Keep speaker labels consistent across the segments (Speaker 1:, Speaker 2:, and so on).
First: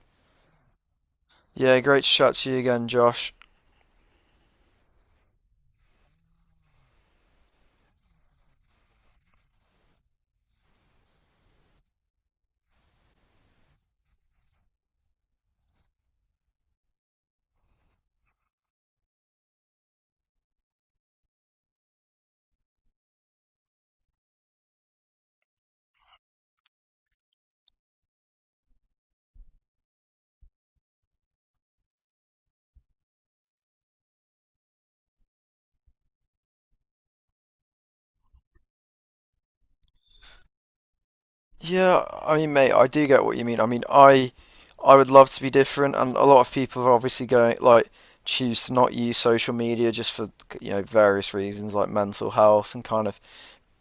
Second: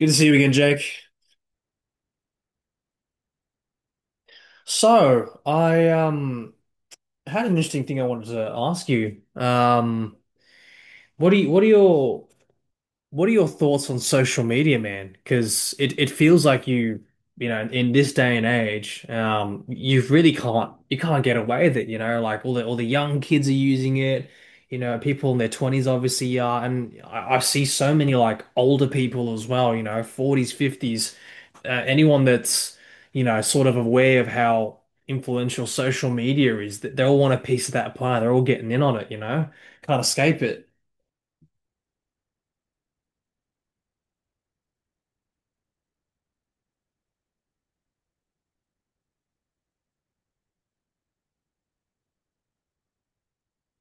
Speaker 1: Good to see you again, Jake.
Speaker 2: Yeah, great to chat to you again, Josh.
Speaker 1: So I had an interesting thing I wanted to ask you. What do you, what are your What are your thoughts on social media, man? Because it feels like in this day and age, you really can't get away with it, you know, like all the young kids are using it, you know, people in their 20s obviously are, and I see so many like older people as well, you know, 40s, 50s, anyone that's, you know, sort of aware of how influential social media is, that they all want a piece of that pie, they're all getting in on it, you know, can't escape it.
Speaker 2: Yeah, I mean, mate, I do get what you mean. I mean, I would love to be different, and a lot of people are obviously going like choose to not use social media just for various reasons like mental health and kind of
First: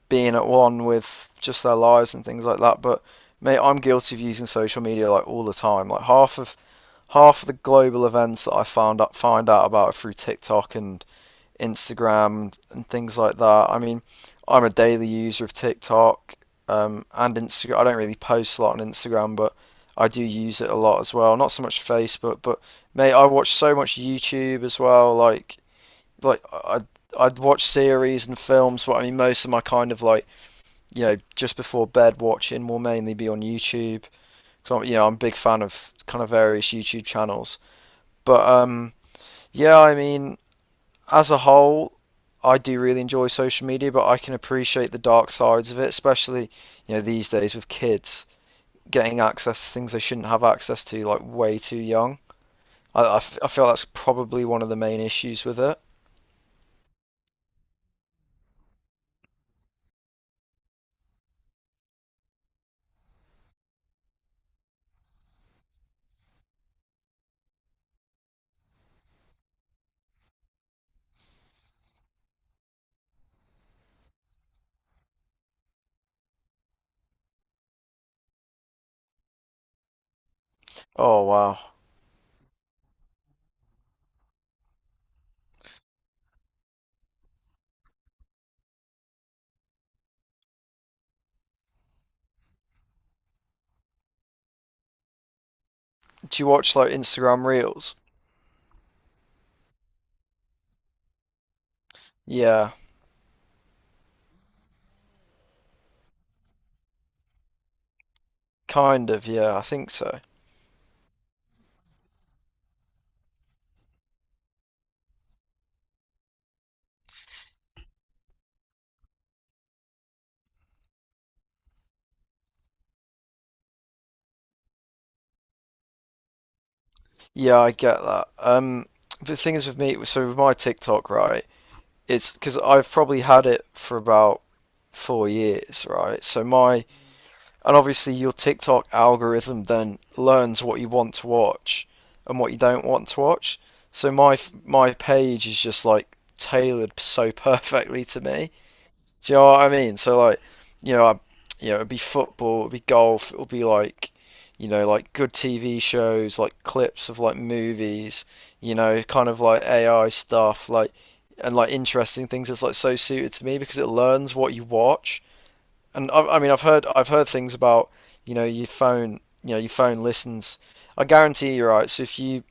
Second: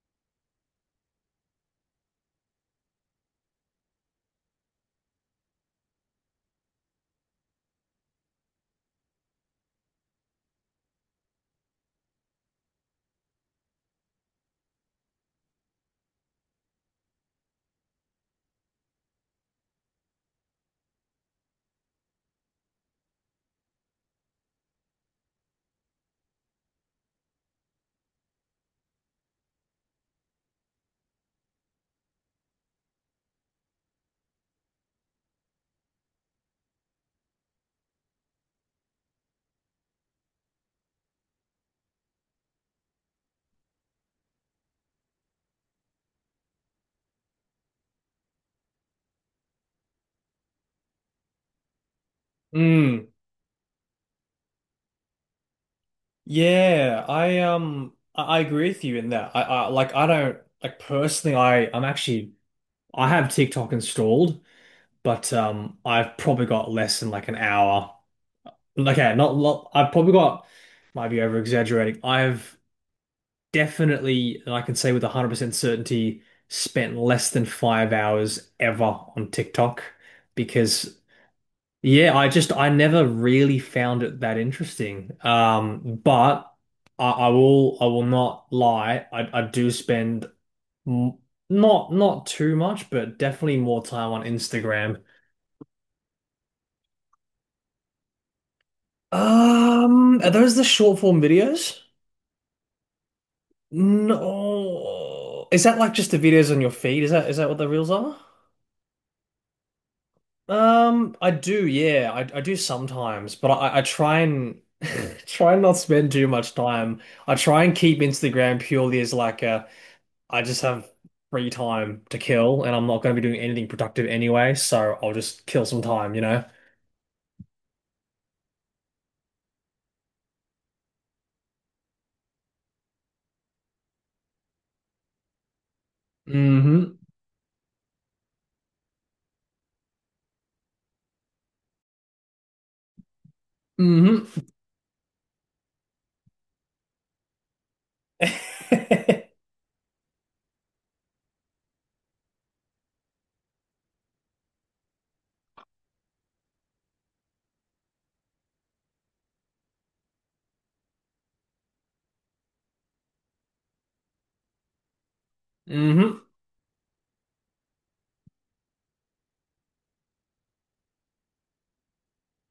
Speaker 2: being at one with just their lives and things like that. But mate, I'm guilty of using social media like all the time. Like half of the global events that I found out find out about are through TikTok and Instagram and things like that. I mean, I'm a daily user of TikTok and Instagram. I don't really post a lot on Instagram, but I do use it a lot as well. Not so much Facebook, but mate, I watch so much YouTube as well. Like, I'd watch series and films, but I mean, most of my kind of like just before bed watching will mainly be on YouTube. So I'm a big fan of kind of various YouTube channels. But yeah, I mean, as a whole, I do really enjoy social media, but I can appreciate the dark sides of it, especially these days with kids getting access to things they shouldn't have access to, like way too young. I,
Speaker 1: Mm,
Speaker 2: I f- I feel that's probably one of the main issues with it.
Speaker 1: yeah, I agree with you in that. I like I don't like personally I I'm actually I have TikTok installed, but I've probably got less than like an hour. Okay, not lot I've probably got might be over exaggerating. I've definitely, and I can say with 100% certainty, spent less than 5 hours ever on TikTok because,
Speaker 2: Oh, wow.
Speaker 1: yeah, I never really found it that interesting. But I will not lie. I do spend m not too much, but definitely more time on Instagram.
Speaker 2: Do you watch like Instagram Reels?
Speaker 1: Are those the short form videos?
Speaker 2: Yeah,
Speaker 1: No. Is that like just the videos on your feed? Is that what the reels are?
Speaker 2: kind of, yeah, I think so.
Speaker 1: I do, yeah, I do sometimes, but I try and try and not spend too much time. I try and keep Instagram purely as like a I just have free time to kill, and I'm not going to be doing anything productive anyway, so I'll just kill some time, you know.
Speaker 2: Yeah, I get that. The thing is with me, so with my TikTok, right, it's because I've probably had it for about 4 years, right? So my
Speaker 1: Mm-hmm.
Speaker 2: And obviously, your TikTok algorithm then learns what you want to watch and what you don't want to watch. So
Speaker 1: Mm-hmm.
Speaker 2: my page is just like tailored so perfectly to me. Do you know what I mean? So like, you know, I, it'd be football, it'd be golf, it'll be like, like good TV shows, like clips of like movies, kind of like AI stuff, like and like interesting things. It's like so suited to me because it learns what you watch. And I,
Speaker 1: Mm-hmm.
Speaker 2: I mean, I've heard I've heard things about your phone, your phone listens. I guarantee you're right. So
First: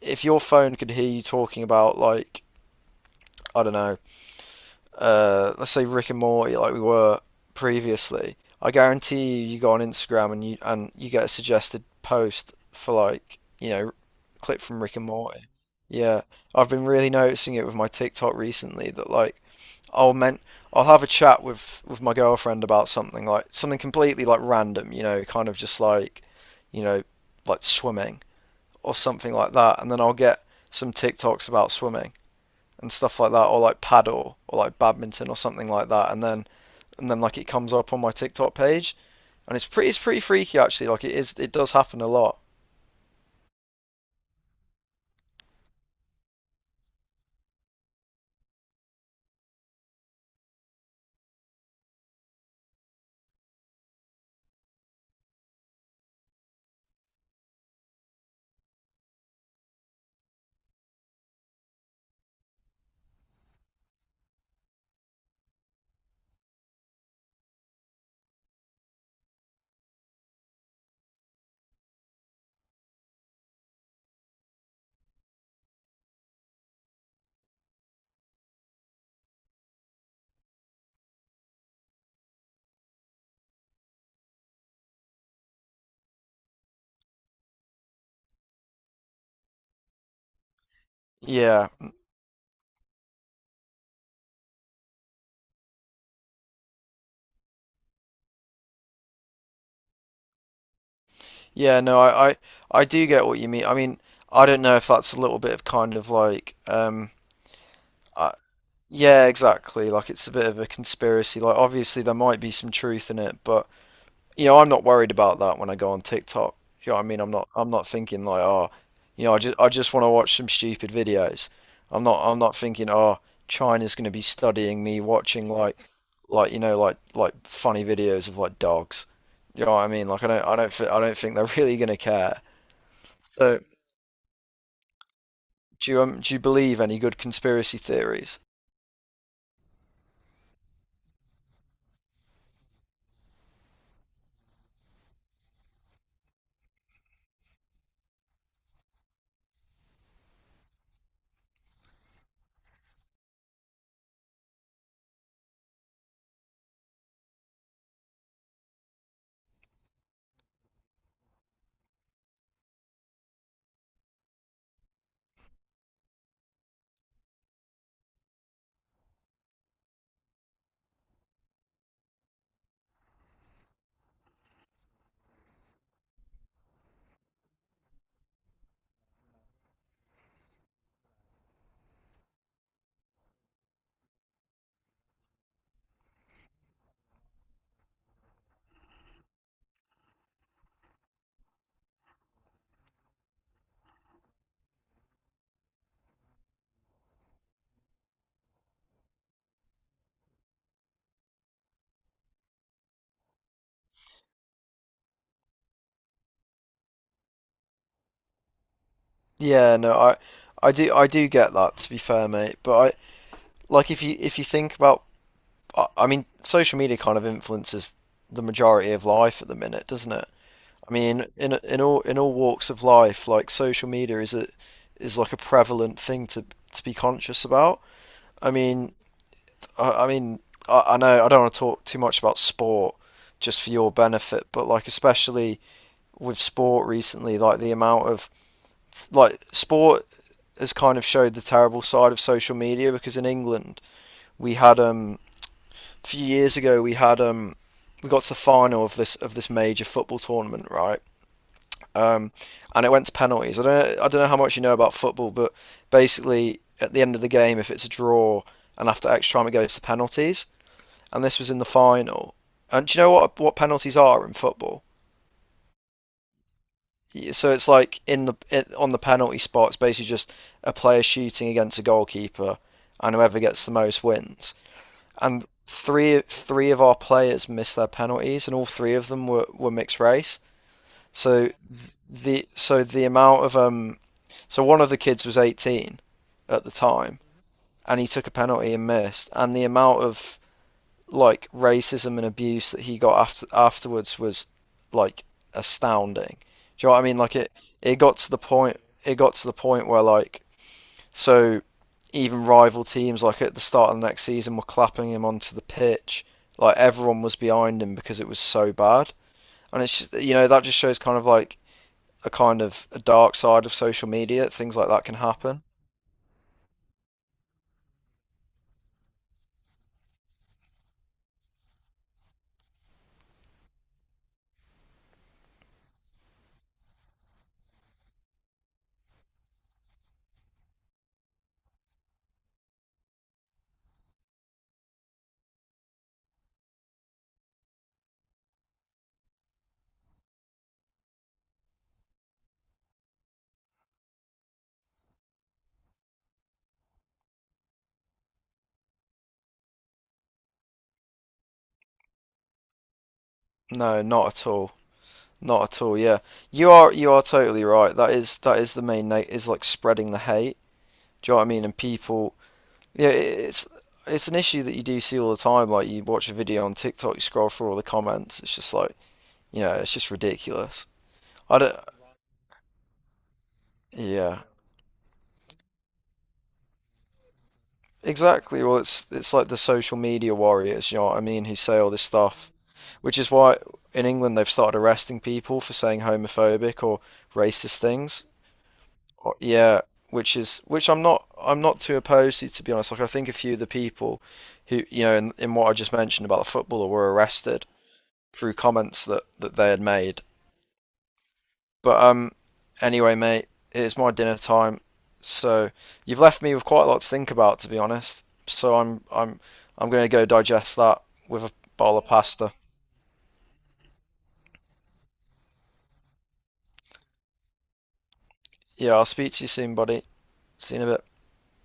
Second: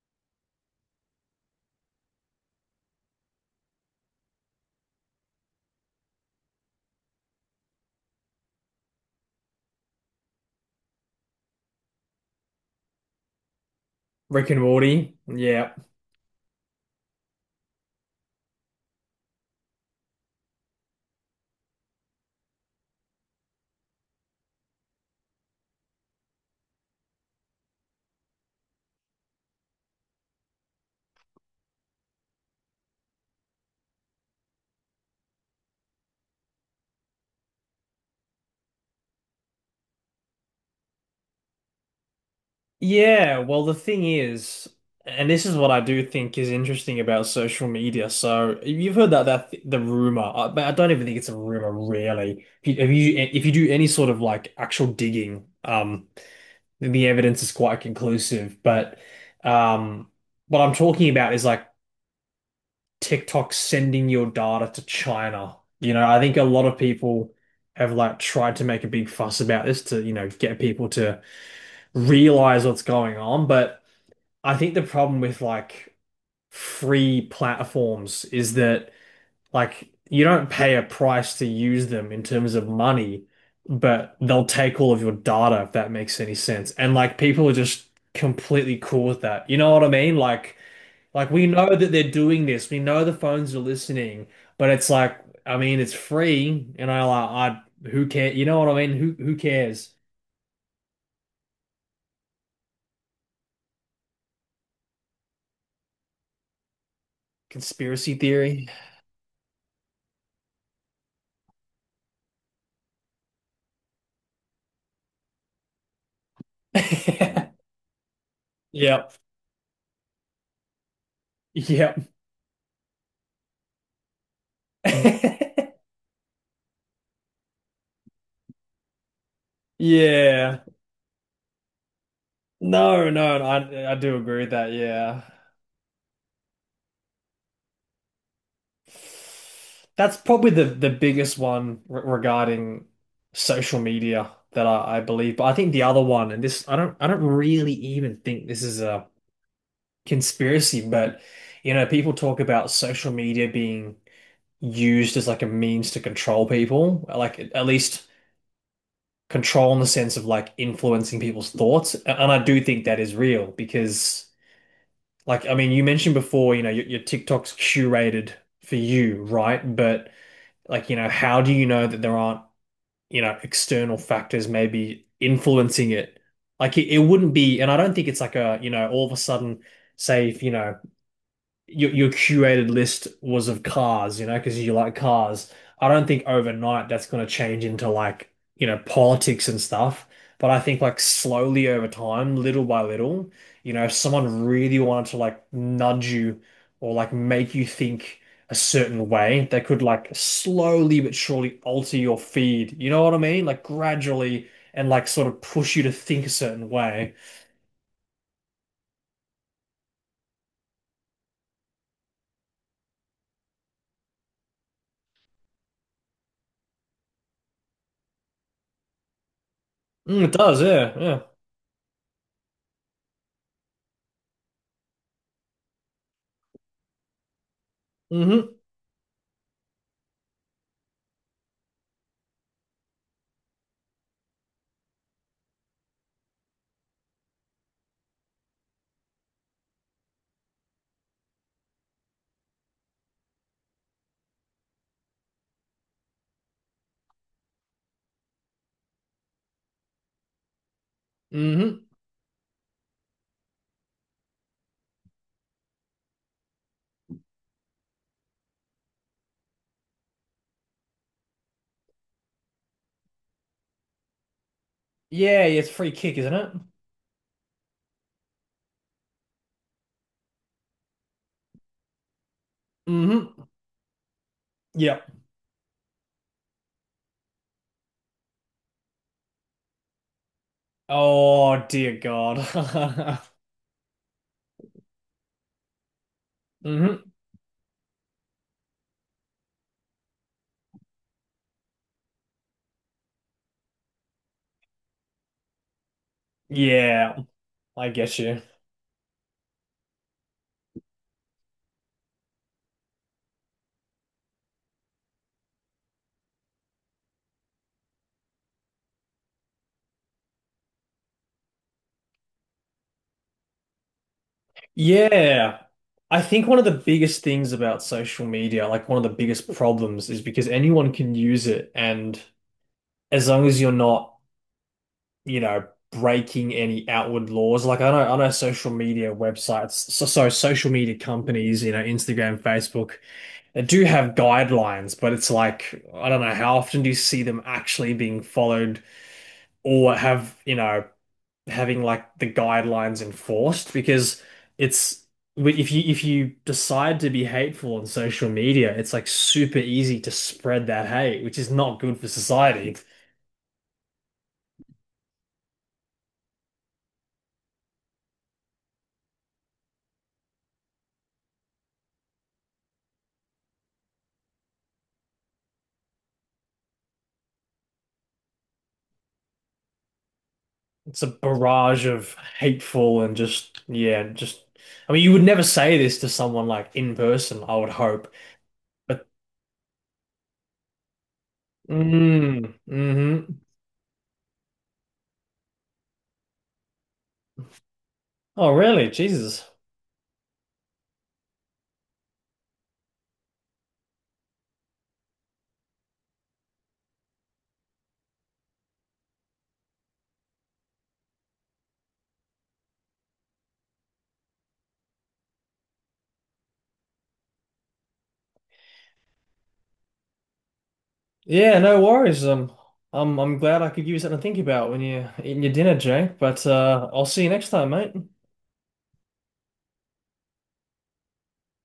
Speaker 2: if your phone could hear you talking about like I don't know let's say Rick and Morty, like we were previously, I guarantee you, you go on Instagram and you get a suggested post for like,
Speaker 1: Rick and
Speaker 2: clip from Rick and
Speaker 1: Morty.
Speaker 2: Morty.
Speaker 1: Yeah.
Speaker 2: Yeah, I've been really noticing it with my TikTok recently that like I'll meant I'll have a chat with my girlfriend about something like something completely like random, kind of just like, you know, like swimming or something like that, and then I'll get some TikToks about swimming and stuff like that, or like paddle or like badminton or something like that, and then like it comes up on my TikTok page, and it's pretty freaky actually. Like it does happen a lot.
Speaker 1: Yeah, well, the thing is, and this is what I do think is interesting about social media. So you've heard that that th the rumor, but I don't even think it's a rumor, really. If you do any sort of like actual digging, then the evidence is quite conclusive. But um, what I'm talking about is like TikTok sending your data to China. You know, I think a lot of people have like tried to make a big fuss about this to, you know, get people to realize what's going on, but. I think the problem with like free platforms is that like you don't pay a price to use them in terms of money, but they'll take all of your data if that makes any sense. And like people are just completely cool with that. You know what I mean? Like we
Speaker 2: Yeah,
Speaker 1: know that they're doing this. We know the phones are listening, but it's like I mean it's free and I who care? You know what I mean? Who cares?
Speaker 2: yeah, no, I do get what you mean. I mean, I don't know if that's a little bit of kind of like
Speaker 1: Conspiracy
Speaker 2: I,
Speaker 1: theory.
Speaker 2: yeah, exactly. Like it's a bit of a conspiracy. Like obviously there might be some truth in it, but I'm not worried about that when I go on TikTok. You know what I mean? I'm not I'm not thinking like, oh,
Speaker 1: Yep.
Speaker 2: I just want to watch some stupid videos. I'm
Speaker 1: Yep.
Speaker 2: not I'm not thinking, oh, China's going to be studying me watching like like funny videos of like dogs. You know what I mean? Like
Speaker 1: Yeah.
Speaker 2: I don't think they're really going to care.
Speaker 1: No, no, no,
Speaker 2: So,
Speaker 1: I do agree with that. Yeah.
Speaker 2: do you believe any good conspiracy theories?
Speaker 1: That's probably the biggest one re regarding social media that I believe. But I think the other one, and this I don't really even think this is a conspiracy, but you know, people talk about social media being used as like a means to control people, like at least control in the sense of like influencing people's thoughts. And I do think that is real because like, I mean, you mentioned before, you know, your TikTok's curated for you, right? But like, you know, how do you know that there aren't, you know, external factors maybe influencing it? Like, it wouldn't be, and I don't think it's like a, you know, all of a sudden, say if, you know, your curated list was of cars, you know, because you like cars. I don't think overnight that's going to change into like, you know, politics and stuff. But I think like slowly over time, little by little, you know, if someone really wanted to like nudge you or like make you think a certain way, they could like slowly but surely alter your feed. You know what I mean? Like gradually and like sort of push you to think a certain way.
Speaker 2: Yeah, no, I do get that to be fair, mate. But I Like if you think about mean, social media kind of influences the majority of life at the minute, doesn't
Speaker 1: Mm,
Speaker 2: it?
Speaker 1: it does,
Speaker 2: I
Speaker 1: yeah, yeah.
Speaker 2: mean, in all walks of life, like social media is like a prevalent thing to be conscious about.
Speaker 1: Mm-hmm.
Speaker 2: I mean, I, I mean, I know I don't want to talk too much about sport just for your benefit, but like especially with sport recently, like the amount of like sport has kind of showed the terrible side of social media because in England we had a few years ago we got to the final of this major football tournament, right?
Speaker 1: Mm-hmm.
Speaker 2: Um, and it went to penalties. I don't know how much you know about football, but basically at the end of the game, if it's a draw and after extra time it goes to penalties, and this was in the final. And do you know what penalties are in football?
Speaker 1: Yeah, yeah, it's a free kick, isn't it?
Speaker 2: Yeah, so it's like in the it, on the penalty spot, it's basically just a player shooting against a goalkeeper, and whoever
Speaker 1: Mm-hmm.
Speaker 2: gets the most wins.
Speaker 1: Yep.
Speaker 2: And three of our players missed their penalties, and all three of them were mixed race. So
Speaker 1: Oh dear God.
Speaker 2: the so the amount of um, so one of the kids was 18 at the
Speaker 1: Hmm.
Speaker 2: time, and he took a penalty and missed, and the amount of like racism and abuse that he got afterwards was like astounding. Do you know what I
Speaker 1: Yeah,
Speaker 2: mean? Like it
Speaker 1: I
Speaker 2: it got
Speaker 1: get
Speaker 2: to the
Speaker 1: you.
Speaker 2: point where like so even rival teams, like at the start of the next season, were clapping him onto the pitch. Like everyone was behind him because it was so bad. And it's just, that just shows kind of like a kind of a dark side of social media. Things like that can happen.
Speaker 1: Yeah. I think one of the biggest things about social media, like one of the biggest problems, is because anyone can use it, and as long as you're not, you know, breaking any outward laws, like I know social media websites, so social media companies, you know, Instagram, Facebook. They do have guidelines, but it's like, I don't know, how often do you see them actually being followed or have, you know, having like the guidelines enforced? Because it's if you decide to be hateful on social media, it's like super easy to spread that hate, which is not good for society.
Speaker 2: No, not at all. Not at all. Yeah, you are totally right. That is the main note is like spreading the hate. Do you know what I mean? And people, yeah, it's an issue that you do see all the time. Like you watch a video on TikTok, you scroll through all the comments. It's just like it's just ridiculous.
Speaker 1: It's a
Speaker 2: I don't,
Speaker 1: barrage of hateful and just, yeah,
Speaker 2: yeah,
Speaker 1: just, I mean, you would never say this to someone like in person, I would hope.
Speaker 2: exactly. Well, it's
Speaker 1: But,
Speaker 2: like the social media warriors, you know what I mean, who say all this
Speaker 1: mm,
Speaker 2: stuff, which is
Speaker 1: mm-hmm.
Speaker 2: why in England they've started arresting people for saying homophobic or racist things.
Speaker 1: Oh, really?
Speaker 2: Or,
Speaker 1: Jesus.
Speaker 2: yeah, which I'm not too opposed to be honest. Like I think a few of the people who, in what I just mentioned about the footballer were arrested through comments that they had made. But anyway, mate, it's my dinner time, so you've left me with quite a lot to think about, to be honest. So I'm gonna go digest that with a
Speaker 1: Yeah, no
Speaker 2: bowl of
Speaker 1: worries.
Speaker 2: pasta.
Speaker 1: I'm glad I could use something to think about when you're eating your dinner, Jake. But I'll see you next time, mate.
Speaker 2: Yeah, I'll speak to you soon, buddy. See you in a bit.